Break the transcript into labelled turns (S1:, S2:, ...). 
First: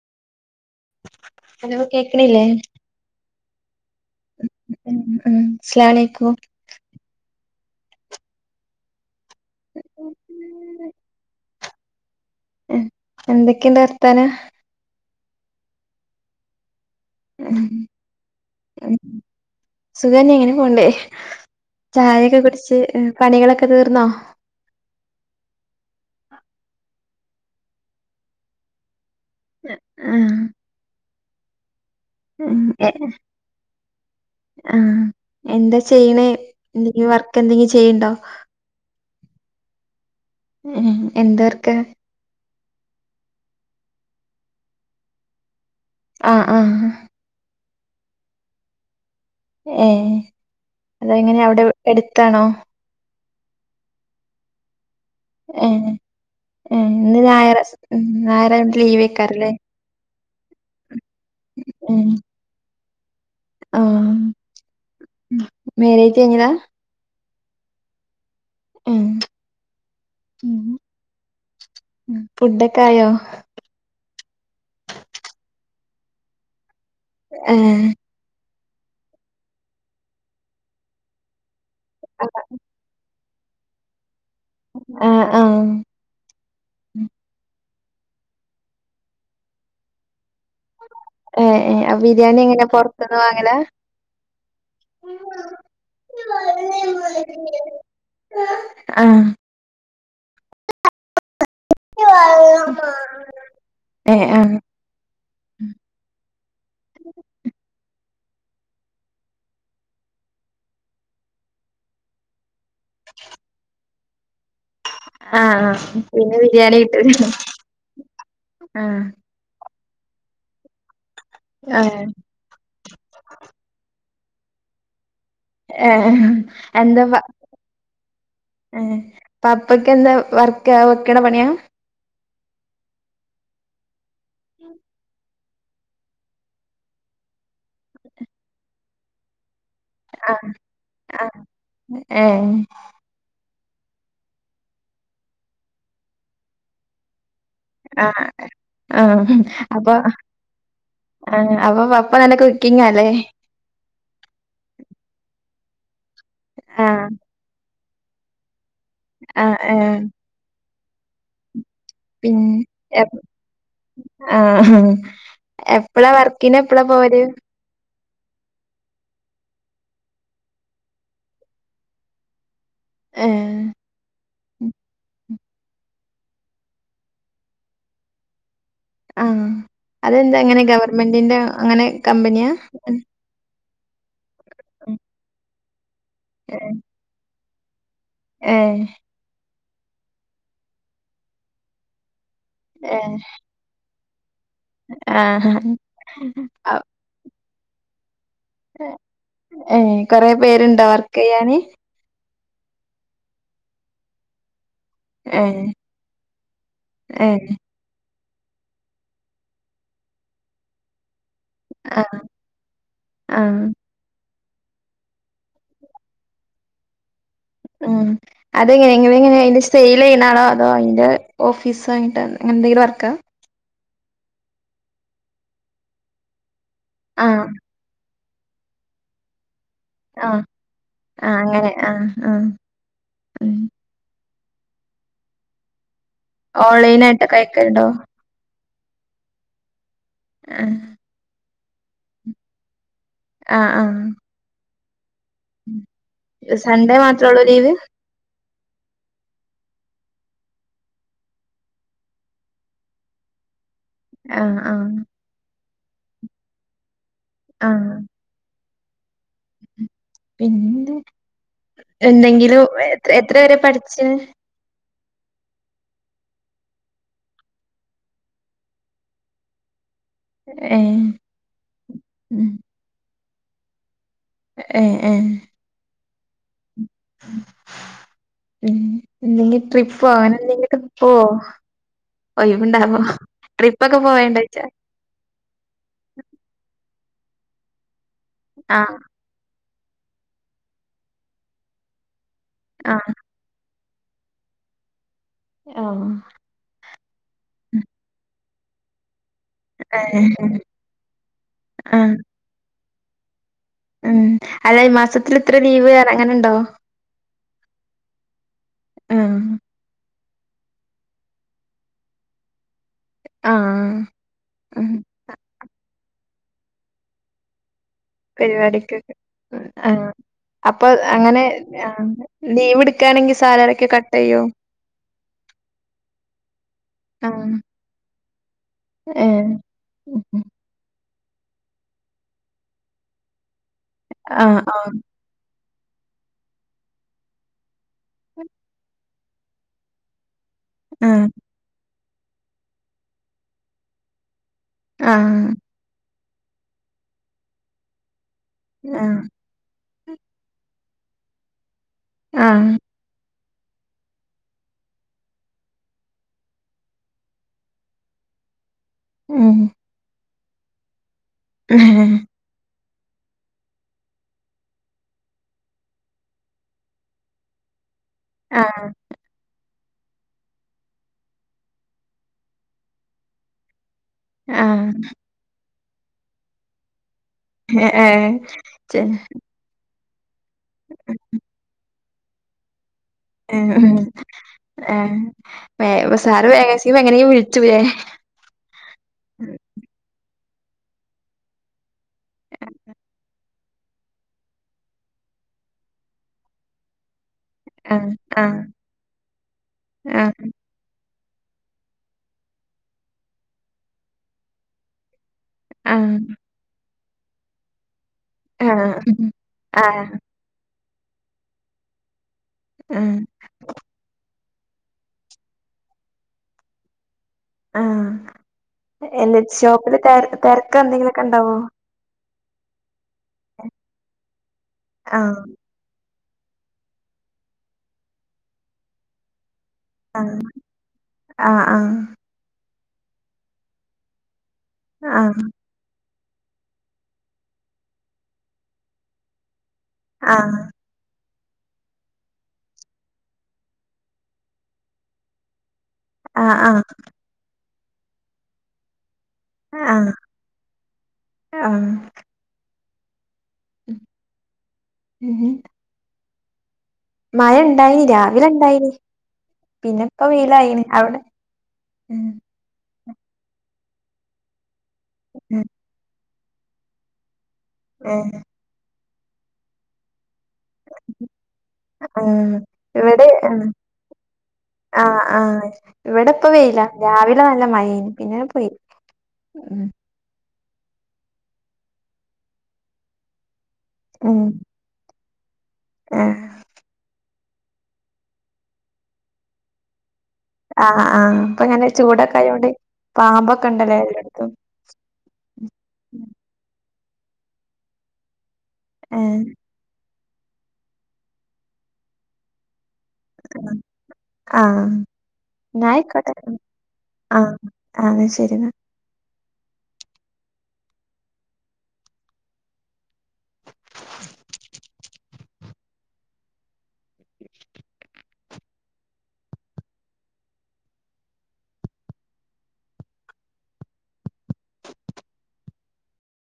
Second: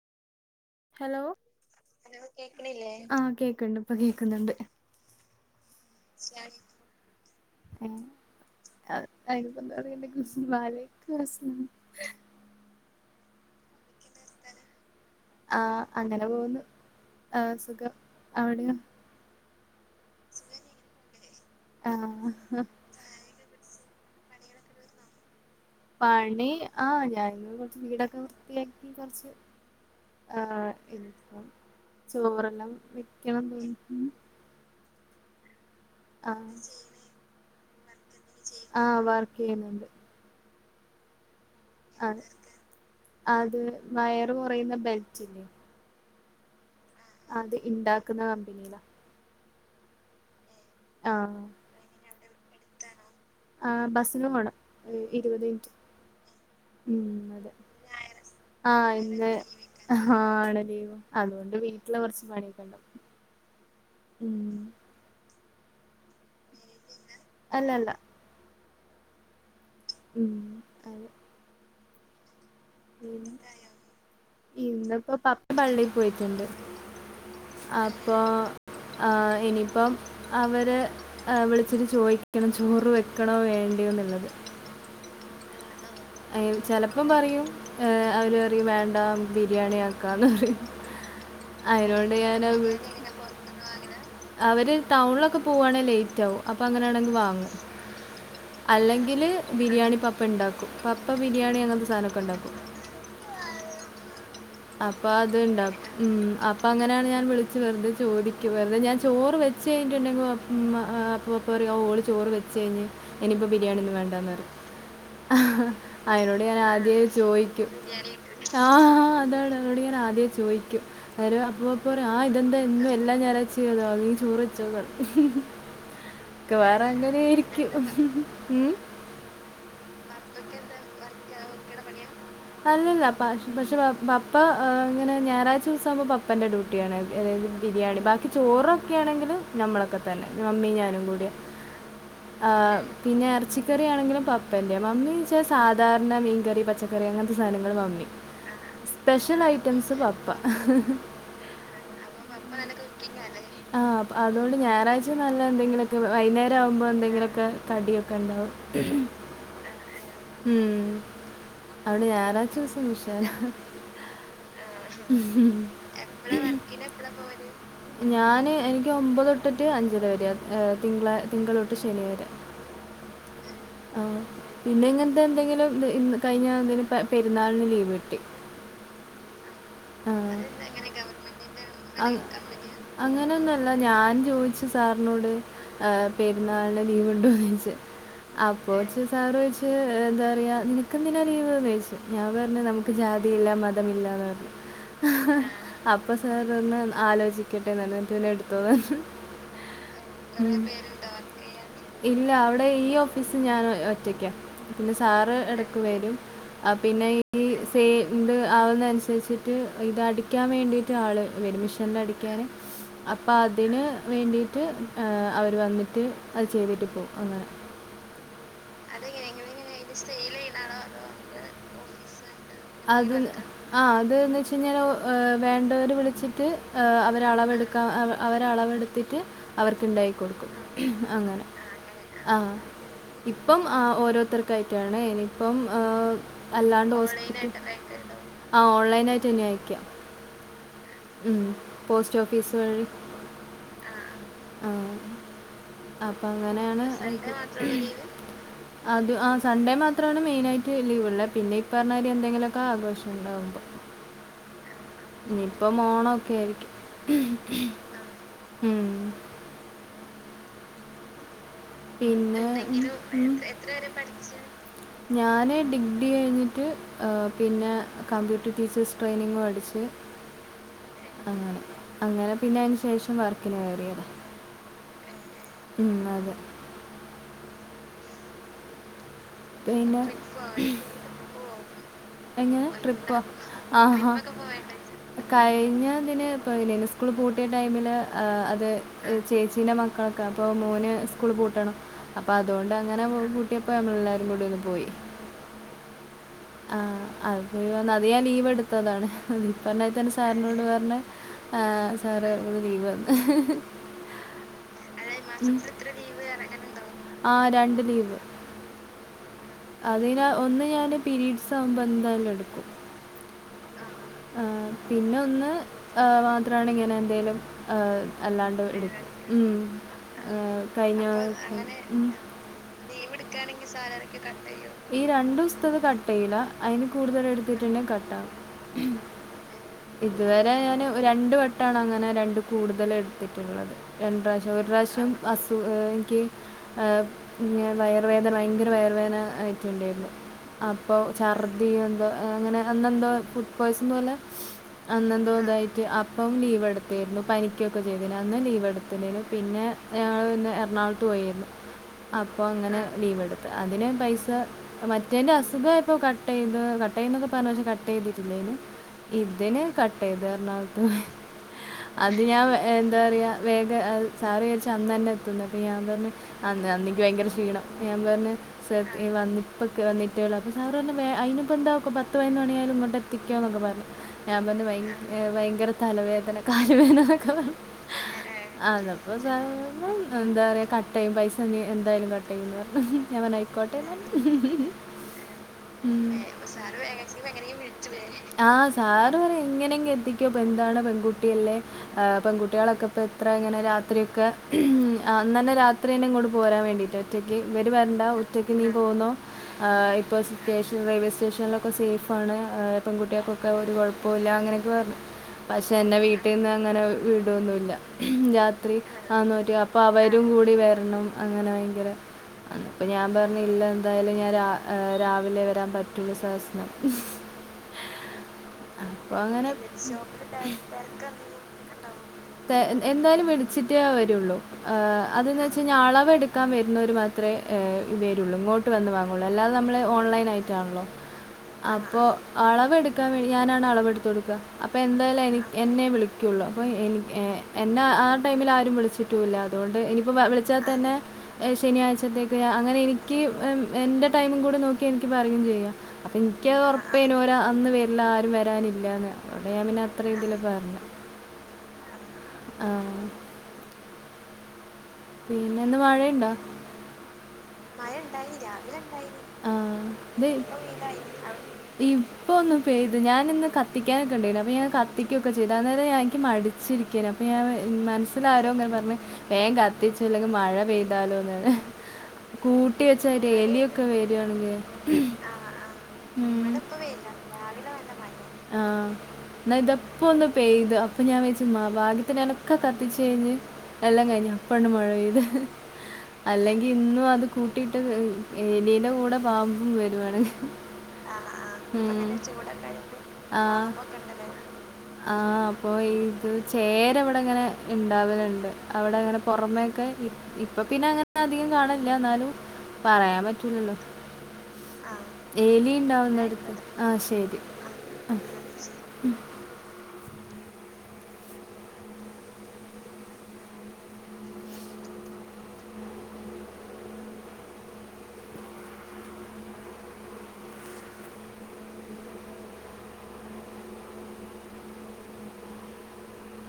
S1: Hello
S2: hello കേക്കണില്ലേ
S1: കേക്ക്ണില്ലേ? ആഹ് കേക്കണ്ട് കേക്കുന്നുണ്ട്
S2: ഉം ഉം അസ്സലാമലൈക്കും
S1: അയിനിപ്പോ എന്താ വേണ്ടേ [unintelligible]
S2: എന്തൊക്കെയ്ണ്ട് വർത്താന?
S1: ആഹ് അങ്ങനെ പോകുന്നു ആഹ്
S2: ഉം
S1: സുഖം അവിടെയോ
S2: ഉം സുഖന്നേ. ഇങ്ങനെ പോൺണ്ട്. ചായൊക്കെ
S1: ആഹ്
S2: കുടിച്ച്. ഏഹ് പണികളൊക്കെ തീർന്നോ?
S1: പണി. ആഹ് ഞാനിന്ന് കൊറച്ച് വീടൊക്കെ വൃത്തിയാക്കി കൊറച്ച് ആഹ്
S2: ഉം
S1: ചോറെല്ലാം
S2: എ
S1: വെക്കണം [unintelligible]
S2: ആഹ് എന്താ ചെയ്യ്ണേ?
S1: ആഹ്
S2: എന്തെങ്കിലും വർക്ക് എന്തെങ്കിലും ചെയ്യ്ണ്ടോ?
S1: ആഹ് വർക്ക് ചെയ്യുന്നുണ്ട്
S2: ഏഹ് എന്ത് വർക്കാ?
S1: ആഹ് അത് വയറ് കൊറയുന്ന ബെൽറ്റ്
S2: ആഹ് ആഹ്
S1: അത് ഇണ്ടാക്കുന്ന കമ്പനി
S2: ഏഹ് അത് എങ്ങനെ
S1: ആഹ്
S2: അവിടെ എടുത്താണോ?
S1: ആഹ് ബസ്സിന് പോണം ഇരുവത് മിനിറ്റ്.
S2: ഏഹ് ഏഹ് ഇന്ന്
S1: ഉം അതെ.
S2: ഞായർ ഉം ഞായറായോണ്ട്
S1: ആഹ് ഇന്ന്
S2: ലീവേക്കാരല്ലേ
S1: ആഹ് ആണല്ലേ. അതുകൊണ്ട് വീട്ടിലെ
S2: ഉം
S1: കൊറച്ച് പണി ഉം
S2: മേരേജഴിഞ്ഞതാ?
S1: അല്ലല്ല
S2: ഉം
S1: ഉം അതെ
S2: ഉം ഫുഡൊക്ക ആയോ
S1: പിന്നെ ഇന്നിപ്പോ പപ്പ പള്ളിയിൽ പോയിട്ടുണ്ട്
S2: ഏഹ്
S1: ആഹ് ഇപ്പോൾ ഇനിപ്പം അവര് വിളിച്ചിട്ട് ചോദിക്കണം ചോറ് വെക്കണോ വേണ്ടിയോന്നുള്ളത്
S2: ആഹ് ആഹ്
S1: ആഹ് ചിലപ്പം പറയും ഏഹ് അവര് പറയുംവേണ്ട ബിരിയാണി ആകാന്
S2: ഏഹ് ഏഹ് അ
S1: അയിനോണ്ട്
S2: ബിരിയാണി
S1: ഞാൻ
S2: എങ്ങനെ പൊറത്ത്ന്ന്
S1: [unintelligible]
S2: വാങ്ങലാ
S1: അവര് ടൗണിലൊക്കെ പോവുവാണെങ്കിൽ ലേറ്റ് ആകും അപ്പൊ അങ്ങനെയാണെങ്കിൽ വാങ്ങും
S2: ആഹ്
S1: അല്ലെങ്കില് ബിരിയാണി പപ്പ ഉണ്ടാക്കും പപ്പ ബിരിയാണി അങ്ങനത്തെ സാധനമൊക്കെ ഇണ്ടാക്കും
S2: ഏഹ് ആഹ്
S1: അപ്പൊ അതുണ്ടാ ഉം അപ്പൊ അങ്ങനെയാണ് ഞാൻ വിളിച്ചു വെറുതെ ചോദിക്കും വെറുതെ ഞാൻ ചോറ് വെച്ച് കഴിഞ്ഞട്ടുണ്ടെങ്കിൽ [unintelligible] അപ്പോൾ പറയും ഓള് ചോറ് വെച്ച് കഴിഞ്ഞ് ഇനിയിപ്പോൾ ബിരിയാണിൽ വേണ്ടാന്ന് പറയും
S2: ആഹ് ആഹ് പിന്നെ
S1: അയിനോട് ഞാൻ
S2: ബിരിയാണി
S1: ആദ്യ
S2: കിട്ടൂലേ
S1: ചോദിക്കും ബിരിയാണി ആഹ് എന്തോട് അവരോട് ആദ്യേ ചോദിക്കും അവർ അപ്പ ആഹ് ഇതെന്താ എന്നും എല്ലാ ഞായറാഴ്ച അതോ നീ ചോറ് വച്ചോന്ന് പറയും
S2: ഏഹ്
S1: വേറെ
S2: എന്താ പ
S1: അങ്ങനെയിരിക്കും ഉം
S2: പപ്പക്ക് എന്താ വർക്ക് വെക്കണ പണിയാ
S1: അല്ലല്ല പ പക്ഷെപ്പ ഇങ്ങനെ ഞായറാഴ്ച അവധി ദിവസങ്ങളാവുമ്പോൾ പപ്പന്റെ ഡ്യൂട്ടിയാണ് അതായത് ബിരിയാണി ബാക്കി ചോറൊക്കെ ആണെങ്കിൽ നമ്മളൊക്കെ തന്നെ
S2: ആഹ്
S1: മമ്മി ഞാനും കൂടി
S2: ആഹ് ഏഹ്
S1: ആഹ് പിന്നെ ഇറച്ചിക്കറി ആണെങ്കിലും പപ്പന്റെ മമ്മീന്ന് വെച്ചാൽ സാധാരണ മീൻകറി പച്ചക്ക കറി അങ്ങനത്തെ സാധനങ്ങൾ വാങ്ങുവേ
S2: ആഹ് ആഹ് അപ്പൊ
S1: അപ്പൊ
S2: ആഹ് അപ്പൊ പപ്പ നല്ല കുക്കിങ്ങല്ലേ
S1: ആഹ് അതുകൊണ്ട് ഞായറാഴ്ച നല്ല എന്തെങ്കിലൊക്കെ വൈകുന്നേം ആകുമ്പോ
S2: ആഹ്
S1: എന്തെങ്കിലും കടിയൊക്കെ ഉണ്ടാവും
S2: ആഹ് ആഹ്
S1: ഉം അത്കൊണ്ട്
S2: പിൻ
S1: ഞായറാഴ്ച ദിവസം
S2: എപ്
S1: കുശലാ
S2: ആഹ് എപ്പളാ വർക്കിന് എപ്പളാ പോല്
S1: ഞാന് എനിക്ക് ഒമ്പത തൊട്ട്ട്ട് അഞ്ചര വരെ തിങ്ക തിങ്കൾ തൊട്ട് ശനി വരെ
S2: ഏഹ്
S1: ആഹ് പിന്നെങ്ങനെ ഇന്ന് എന്തെങ്കിലും ഇന്ന് കഴിഞ്ഞാൽ എന്തെങ്കിലും പെരുന്നാളിന് ലീവ് കിട്ടി
S2: ആഹ്
S1: ആഹ്.
S2: അതെന്താ എങ്ങനെ ഗവൺമെന്റിന്റെ അങ്ങനെ കമ്പനിയാ
S1: അങ്ങനൊന്നല്ല ഞാൻ ചോദിച്ചു സാറിനോട്
S2: ഏഹ്
S1: പെരുന്നാളിന് ലീവുണ്ടോ ചെയ്യിച്ച് ആപ്പോ
S2: ഏഹ്
S1: സാറ് ചോദിച്ച് എന്താ പറയുക നിനക്കെന്തിനാണ് ലീവെന്ന് ചോദിച്ചു ഞാൻ പറഞ്ഞ് നമുക്ക്
S2: ഏഹ്
S1: ജാതിയില്ല മതം ഇല്ലാന്ന് പറഞ്ഞ്
S2: ആഹ്
S1: ആലോചിക്കട്ടെ പറഞ്ഞ് എന്നിട്ട് പിന്നെ എടുത്തോന്ന് പറഞ്ഞു.
S2: ഏഹ് കൊറെ
S1: ഉം.
S2: പേരുണ്ടോ വർക്ക് ചെയ്യാന്
S1: ഇല്ല അവിടെ ഈ ഓഫീസിൽ ഞാൻ ഒറ്റയ്ക്ക പിന്നെ സാറ്
S2: ഏഹ്
S1: ഇടക്ക് വരും പിന്നെ ഈ
S2: ഏഹ്
S1: പെയിൻ്റ് ആവുന്നനുസരിച്ചിട്ട് ഇതടിക്കാൻ വേണ്ടിയിട്ട് ആൾ വരും [unintelligible] [unintelligible]
S2: ആഹ്
S1: അടിക്കാൻ അപ്പം
S2: ആഹ്
S1: അതിന് വേണ്ടിയിട്ട് ആഹ് അവർ വന്നിട്ട് അത് ചെയ്തിട്ട് പോവും അങ്ങനെ
S2: ഉം അതെങ്ങനെ എങ്ങനങ്ങനെ അതിന്റെ സെയിൽ ചെയ്യണാണോ അതോ അതിന്റെ ഓഫീസാ [unintelligible]
S1: അത് ആ അത്ന്ന് വെച്ച കഴിഞ്ഞാൽ വേണ്ടവര് വിളിച്ചിട്ട് ഏഹ് അവരെ
S2: ആഹ്
S1: അളവടുക്കാം അവരളവെടുത്തിട്ട് അവർക്ക് ണ്ടാക്കി
S2: ആഹ്
S1: കൊടുക്കും. അങ്ങനെ. ആഹ്
S2: ഉം
S1: ഇപ്പം ആഹ് ഓരോരുത്തർ ക്കായ്റ്റാണ് ഇനിയിപ്പം ഏഹ് അല്ലാണ്ട് ഓസ്പി
S2: ട്ട് ണ്ടോ
S1: ആഹ് ഓൺലൈനായിറ്റന്നെ അയക്ക്യാ.
S2: എഹ്
S1: ഉം പോസ്റ്റ് ഓഫീസ് വഴി
S2: ആഹ് ആഹ്
S1: അപ്പ അങ്ങനേണ്.
S2: സൺഡേ
S1: സൺഡെ
S2: മാത്രേള്ളൂ
S1: മാത്രൊള്ളു ലീവ്? അത് ആഹ് സൺഡേ മാത്രാണ് മെയിനായിട്ട് ലീവ് ഇള്ളെ. പിന്നെ ഇപ്പറഞ്ഞ മാതിരി എന്തെങ്കിലൊക്കെ ആഘോഷം ഉണ്ടാവുമ്പം
S2: ആഹ് ആഹ്
S1: ഇനിയിപ്പം ഓണ ഒക്കെ ആയിരിക്കും.
S2: ആഹ്
S1: ഉം
S2: പിന്നെ [unintelligible]
S1: പിന്നെ
S2: എന്തെങ്കിലും എത്ര വെരെ പഠിച്ച്?
S1: ഞാന് ഡിഗ്രി കഴിഞ്ഞിട്ട് ഏഹ് പിന്നെ കമ്പ്യൂട്ടർ ടീച്ചേഴ്സ് ട്രെയിനിങ് പഠിച്ച്
S2: ഏഹ്
S1: അങ്ങനെ. അങ്ങനെ
S2: ഉം
S1: പിന്നെ അയ്ന് ശേഷം വർക്കിന് കയറിയതാ.
S2: എഹ് എഹ്
S1: ഉം അതെ
S2: ഉം എന്തെങ്കി
S1: പിന്നെ
S2: ട്രിപ്പൊ അങ്ങൻ എന്തെങ്കിലൊക്കെ പോവോ?
S1: എങ്ങനെ
S2: ഒയിവ്ണ്ടാവോ?
S1: ട്രിപ്പ്
S2: ട്രിപ്പ് ഒക്കെ പോവേണ്ടോയ്ച്ചാ
S1: കഴിഞ്ഞ ഇതിന് ഇപ്പ [unintelligible] സ്കൂള് പൂട്ടിയ ടൈമില് അത്
S2: ആഹ്
S1: ചേച്ചീന്റെ മക്കളൊക്കെ അപ്പൊ മോന് സ്കൂള് പൂട്ടണം. അപ്പൊ അതുകൊണ്ട് അങ്ങനെ
S2: ആഹ്
S1: പു പൂ ട്ട്യപ്പം നമ്മളെല്ലാരും കൂടി ഒന്ന് പോയി.
S2: ആഹ്
S1: ആഹ് അത് വന്ന് അത് ഞാൻ ലീവ് എടുത്തതാണ് ഇപ്പർഞ്ഞായിരി തന്നെ
S2: ഏഹ്
S1: സാറിനോട് പർന് ഏഹ്
S2: ആഹ്
S1: സാറ് ഒരു ലീവ് തന്ന്.
S2: ഉം അ അല്ലാ ഈ മാസത്തിൽ ഇത്ര ലീവ് അർഞ് അങ്ങനെണ്ടോ
S1: ആഹ് രണ്ട് ലീവ്
S2: ആഹ്
S1: അതിന് ഒന്ന് ഞാന് പിരീഡ്സാവുമ്പം എന്തായാലും എടുക്കും
S2: ആഹ്
S1: ഏഹ്
S2: ഉം
S1: പിന്നെ ഒന്ന് ഏഹ് മാത്രാണ് ഇങ്ങനെ എന്തെലും ഏഹ്
S2: പരിപാടിക്കൊകെ ആഹ്
S1: ആ,
S2: അപ്പൊ
S1: കഴിഞ്ഞ
S2: അങ്ങനെ
S1: ദിവസം
S2: ആഹ്
S1: ഉം.
S2: ലീവ് ഇട്ക്കാണെങ്കി സാലറിക്കെ കട്ടെയ്യോ?
S1: ഈ രണ്ടുസ്തത് കട്ടെയ്യൂല്ല. അയിന് കൂടുതൽ
S2: ആഹ്
S1: എടുത്തിട്ടുണ്ടെ കട്ട് ആവും. ഉം
S2: ഏഹ് ഹ്മ്മ്.
S1: ഇതുവരെ ഞാന് രണ്ട് വട്ടാണ് അങ്ങനെ രണ്ട് കൂടുതല് എടുത്തിട്ടുള്ളത്. രണ്ട്
S2: ആ,
S1: റാശ്യം. ഒരു
S2: ആ.
S1: റാശ്യം അസു ഇൻക്ക് ഇങ്ങനെ വയറ് വേദന ഭയങ്കര വയറുവേദന ആയിറ്റ്ണ്ടേര്ന്നു. അപ്പ
S2: ആ.
S1: ഛർദി എന്തോ അങ്ങനെ അന്നെന്തോ ഫുഡ് പോയ്സൺ പോലെ
S2: ആ.
S1: അന്നെന്തോ ഇതായിറ്റ് അപ്പം ലീവ് എടുത്തീര്ന്നു. പനിക്കൊക്കെ ചെയ്തിന്. അന്ന് ലീവ്
S2: ആ.
S1: എട്ത്ത്ണ്ടേനു. പിന്നെ ഞങൾ പിന്നെ എറണാകുളത്ത് പോയിന്നു. അപ്പം
S2: ആ.
S1: അങ്ങനെ ലീവ് എട് ത്ത് അതിന് പൈസ മറ്റേന്റെ അസുഖം ആയപ്പോ കട്ട് ചെയ്ത് കട്ട് ചെയ്യുംന്നൊക്കെ പറഞ്ഞ് പക്ഷെ കട്ട് ചെയ്തിട്ടില്ലേനു മറ്റേന്
S2: ഹ്മ്മ്.
S1: കട്ടെയ്ത് എറണാകുൾത്ത് പോയേന്. അത് ഞാൻ എന്താ പറയാ വേഗ അത് സാറിയാര്ച്ച് അന്നന്നെ എത്തുംന്ന് അപ്പം ഞാൻ പർഞ് അന്ന് അന്ന് ഇൻക്ക് ഭയങ്കര ക്ഷീണം. ഞാൻ പർഞ്
S2: ആ.
S1: സർ വന്നി ഇപ്പ കെ വന്നിട്ടേയുള്ളു. അപ്പം സാറ് പർഞ് വേ അയ്നിപ്പം എന്താ പത്ത് പതിനൊന്ന് മണിയായാലും ഇങ്ങട്ട് എത്തിക്കോന്നൊക്കെ പറഞ്ഞ്. ഞാൻ പറഞ്ഞു
S2: ആ.
S1: ഭയങ്കര തലവേദന കാല് വേദനാ നൊക്കെ പർ
S2: ഏ ഏ,
S1: അങ്ങനെ
S2: ചെ
S1: അത്പ്പെതാ ഞങ്ങള് എന്താ പറയാ കട്ട് ചെയ്യും പൈസ എന്താ എന്തായാലും കട്ട് ചെയ്യുന്ന് പറഞ്ഞു. ഞൻ പറഞ്ഞു
S2: ഹ്മ്മ്.
S1: ആയിക്കോട്ടെന്നറഞ്ഞു
S2: ആ. വേ
S1: ഉം
S2: അപ്പൊ
S1: ഏഹ് സാറ്
S2: മാക്സിമം എങ്ങനെയും വിളിച്ചൂലേ?
S1: [unintelligible] ആഹ് സാറ് പറയും എങ്ങനെയെങ്കിലും കെട്ടിക്കോ ഇപ്പൊ എന്താണ് പെൺകുട്ടിയല്ലേ? ആഹ് പെൺകുട്ടികളൊക്കെ ഇപ്പോ എത്ര ഇങ്ങനെ രാത്രി ഒക്കെ അന്നന്നെ രാത്രിന്നെ ഇങ്ങോട്ട് പോരാൻ വേണ്ടിട്ട്. ഒറ്റയ്ക്ക് ഇവര്
S2: ആ.
S1: വരണ്ട
S2: ആ.
S1: ഒറ്റയ്ക്ക് നീ പോന്നോ ഏഹ് ഇപ്പോ
S2: ആ.
S1: സ്റ്റേഷ റെയിൽവേ സ്റ്റേഷനിലൊക്കെ സേഫ് ആണ് പെൺകുട്ടികൾക്കൊക്കെ ഒരു കൊഴപ്പോല്ല അങ്ങനെയൊക്കെ പറഞ്ഞ്. പക്ഷെ
S2: ആ.
S1: എന്റെ വീട്ടിന്ന് അങ്ങനെ വിടൊന്നുല്ല.
S2: ആ.
S1: രാത്രി
S2: ഉം.
S1: [unintelligible] അപ്പൊ
S2: ആ.
S1: അവരും കൂടി വരണം അങ്ങനെ ഭയങ്കര. അപ്പ
S2: ആ.
S1: ഞാൻ പറഞ്ഞില്ല എന്തായാലും ഞാൻ രാവിലെ വരാൻ പറ്റൂല സഹസനം.
S2: ആഹ് എന്റെ
S1: അങ്ങനെ
S2: ഷോപ്പില് തെരക്ക്‌ തെരക്ക് എന്തെങ്കിലൊക്കെ ഇണ്ടാവോ?
S1: തെ എന്താ എന്തായാലും വിളിച്ചിട്ടേ വരൊള്ളൂ ഏഹ്
S2: ആ.
S1: അതെന്ന് വച്ച. പക്ഷേ അളവ് എടുക്കാൻ വരുന്നവർ മാത്രമേ ഇത് വരുള്ളൂ ഇങ്ങോട്ട് വന്ന് വാങ്ങൊള്ളൂ അല്ലാതെ നമ്മെള്
S2: ആ.
S1: ഓൺലൈൻ ആയിട്ടാണല്ലോ
S2: ആ. ആ.
S1: അപ്പോൾ അളവെടുക്കാൻ വേണ്ടി ഞാനാണ് അളവെടുത്ത് കൊടുക്ക. അപ്പൊ
S2: ആ.
S1: എന്തായാലും എനി എന്നെ വിളിക്കൊള്ളൂ അപ്പൊ എനി ഏഹ് എന്നെ ആ ടൈമില് ആരും വിളിച്ചിട്ടുല്ല അതുകൊണ്ട് ഇനിപ്പോ
S2: ആ.
S1: വിളിച്ചാൽ തന്നെ. ഏഹ് ശനിയായ്ചത്തേക്ക് അങ്ങനെ എനിക്ക് എന്റെ ടൈമും കൂടെ നോക്കി എനിക്ക് പറയും ചെയ്യാം. അപ്പം
S2: ആ.
S1: ഇൻക്കത്
S2: ആ.
S1: ഒറപ്പായിനു ഓര് അന്ന് വരില്ല ആരും വരാനില്ലാന്ന് അതു കൊണ്ടാ ഞാൻ
S2: ആ.
S1: പിന്നെ ഇതില് പറഞ്ഞത്
S2: ആ.
S1: ആഹ്
S2: ഉം
S1: പിന്നെന്ന് മഴയ്ണ്ടോ?
S2: മഴ ഇണ്ടായിനി രാവിലെ ഇണ്ടായിനിം
S1: ആ ഇത്
S2: പിന്നെപ്പം വെയിലായിണ് അവിടെ ഉം
S1: ഇപ്പൊ ഒന്ന് പെയ്ത് ഞാനിന്ന് കത്തിക്കാനൊക്കെണ്ടായിരുന്നു അപ്പൊ ഞാൻ കത്തിക്കൊക്കെ ചെയ്തു അന്നേരം എനിക്ക് മ ടിച്ചിരിക്കയ്നു അപ്പൊ ഞാൻ മനസ്സിലാരോ ങ്ങനെ പറഞ്ഞ് വേഗം കത്തിചോ അല്ലെങ്കിൽ മഴ പെയ്താലോന്ന് ഹ്
S2: ആഹ്
S1: കൂട്ടി
S2: ഇവിടെ
S1: വെച്ചാലെ എലിയൊക്കെ വരാണെങ്കിയെ
S2: ആഹ് ആഹ് ഇവിടെപ്പ വെയില രാവിലെ നല്ല മഴേനി പിന്നെ പോയി.
S1: ഇന്നാ
S2: ഉം
S1: ഇതപ്പോ ഒന്ന് പെയ്തു അപ്പൊ ഞാൻ വെച്ച് മ ഭാഗ്യത്തിനാനൊക്കെ കത്തിച് കഴിഞ്ഞ്. എല്ലാം കഴിഞ്ഞ്
S2: ഉം
S1: അപ്പണ്ട് മഴ പെയ്ത്
S2: ആഹ്
S1: അല്ലെങ്കിൽ ഇന്നും. അത് കൂട്ടിയിട്ട് എലിന്റെ കൂടെ പാമ്പും വരുവാണ്.
S2: ആഹ് ആഹ് ഇപ്പൊ ഇങ്ങനെ ചൂടൊക്കെ ആയോണ്ട് പാമ്പൊക്കെണ്ട്ല്ലേ എല്ലോട്ത്തും.
S1: ആഹ് അപ്പൊ ഇത് ചേരവിടെങ്ങനെ ഇണ്ടാവല്ണ്ട്. അവിടെ ഇങ്ങനെ
S2: ഏഹ്
S1: പൊറമേയൊക്കെ ഇപ്പൊ പിന്നെ അങ്ങനെ അധികം കാണില്ല എന്നാലും പറയാം. പറ്റുലല്ലോ? ആഹ് എലി
S2: എന്നാ ആയിക്കോട്ടെ
S1: ഉണ്ടാവുന്നടുത്ത് ആഹ് ശരി
S2: ആഹ് ആഹ് ശരി എന്നാ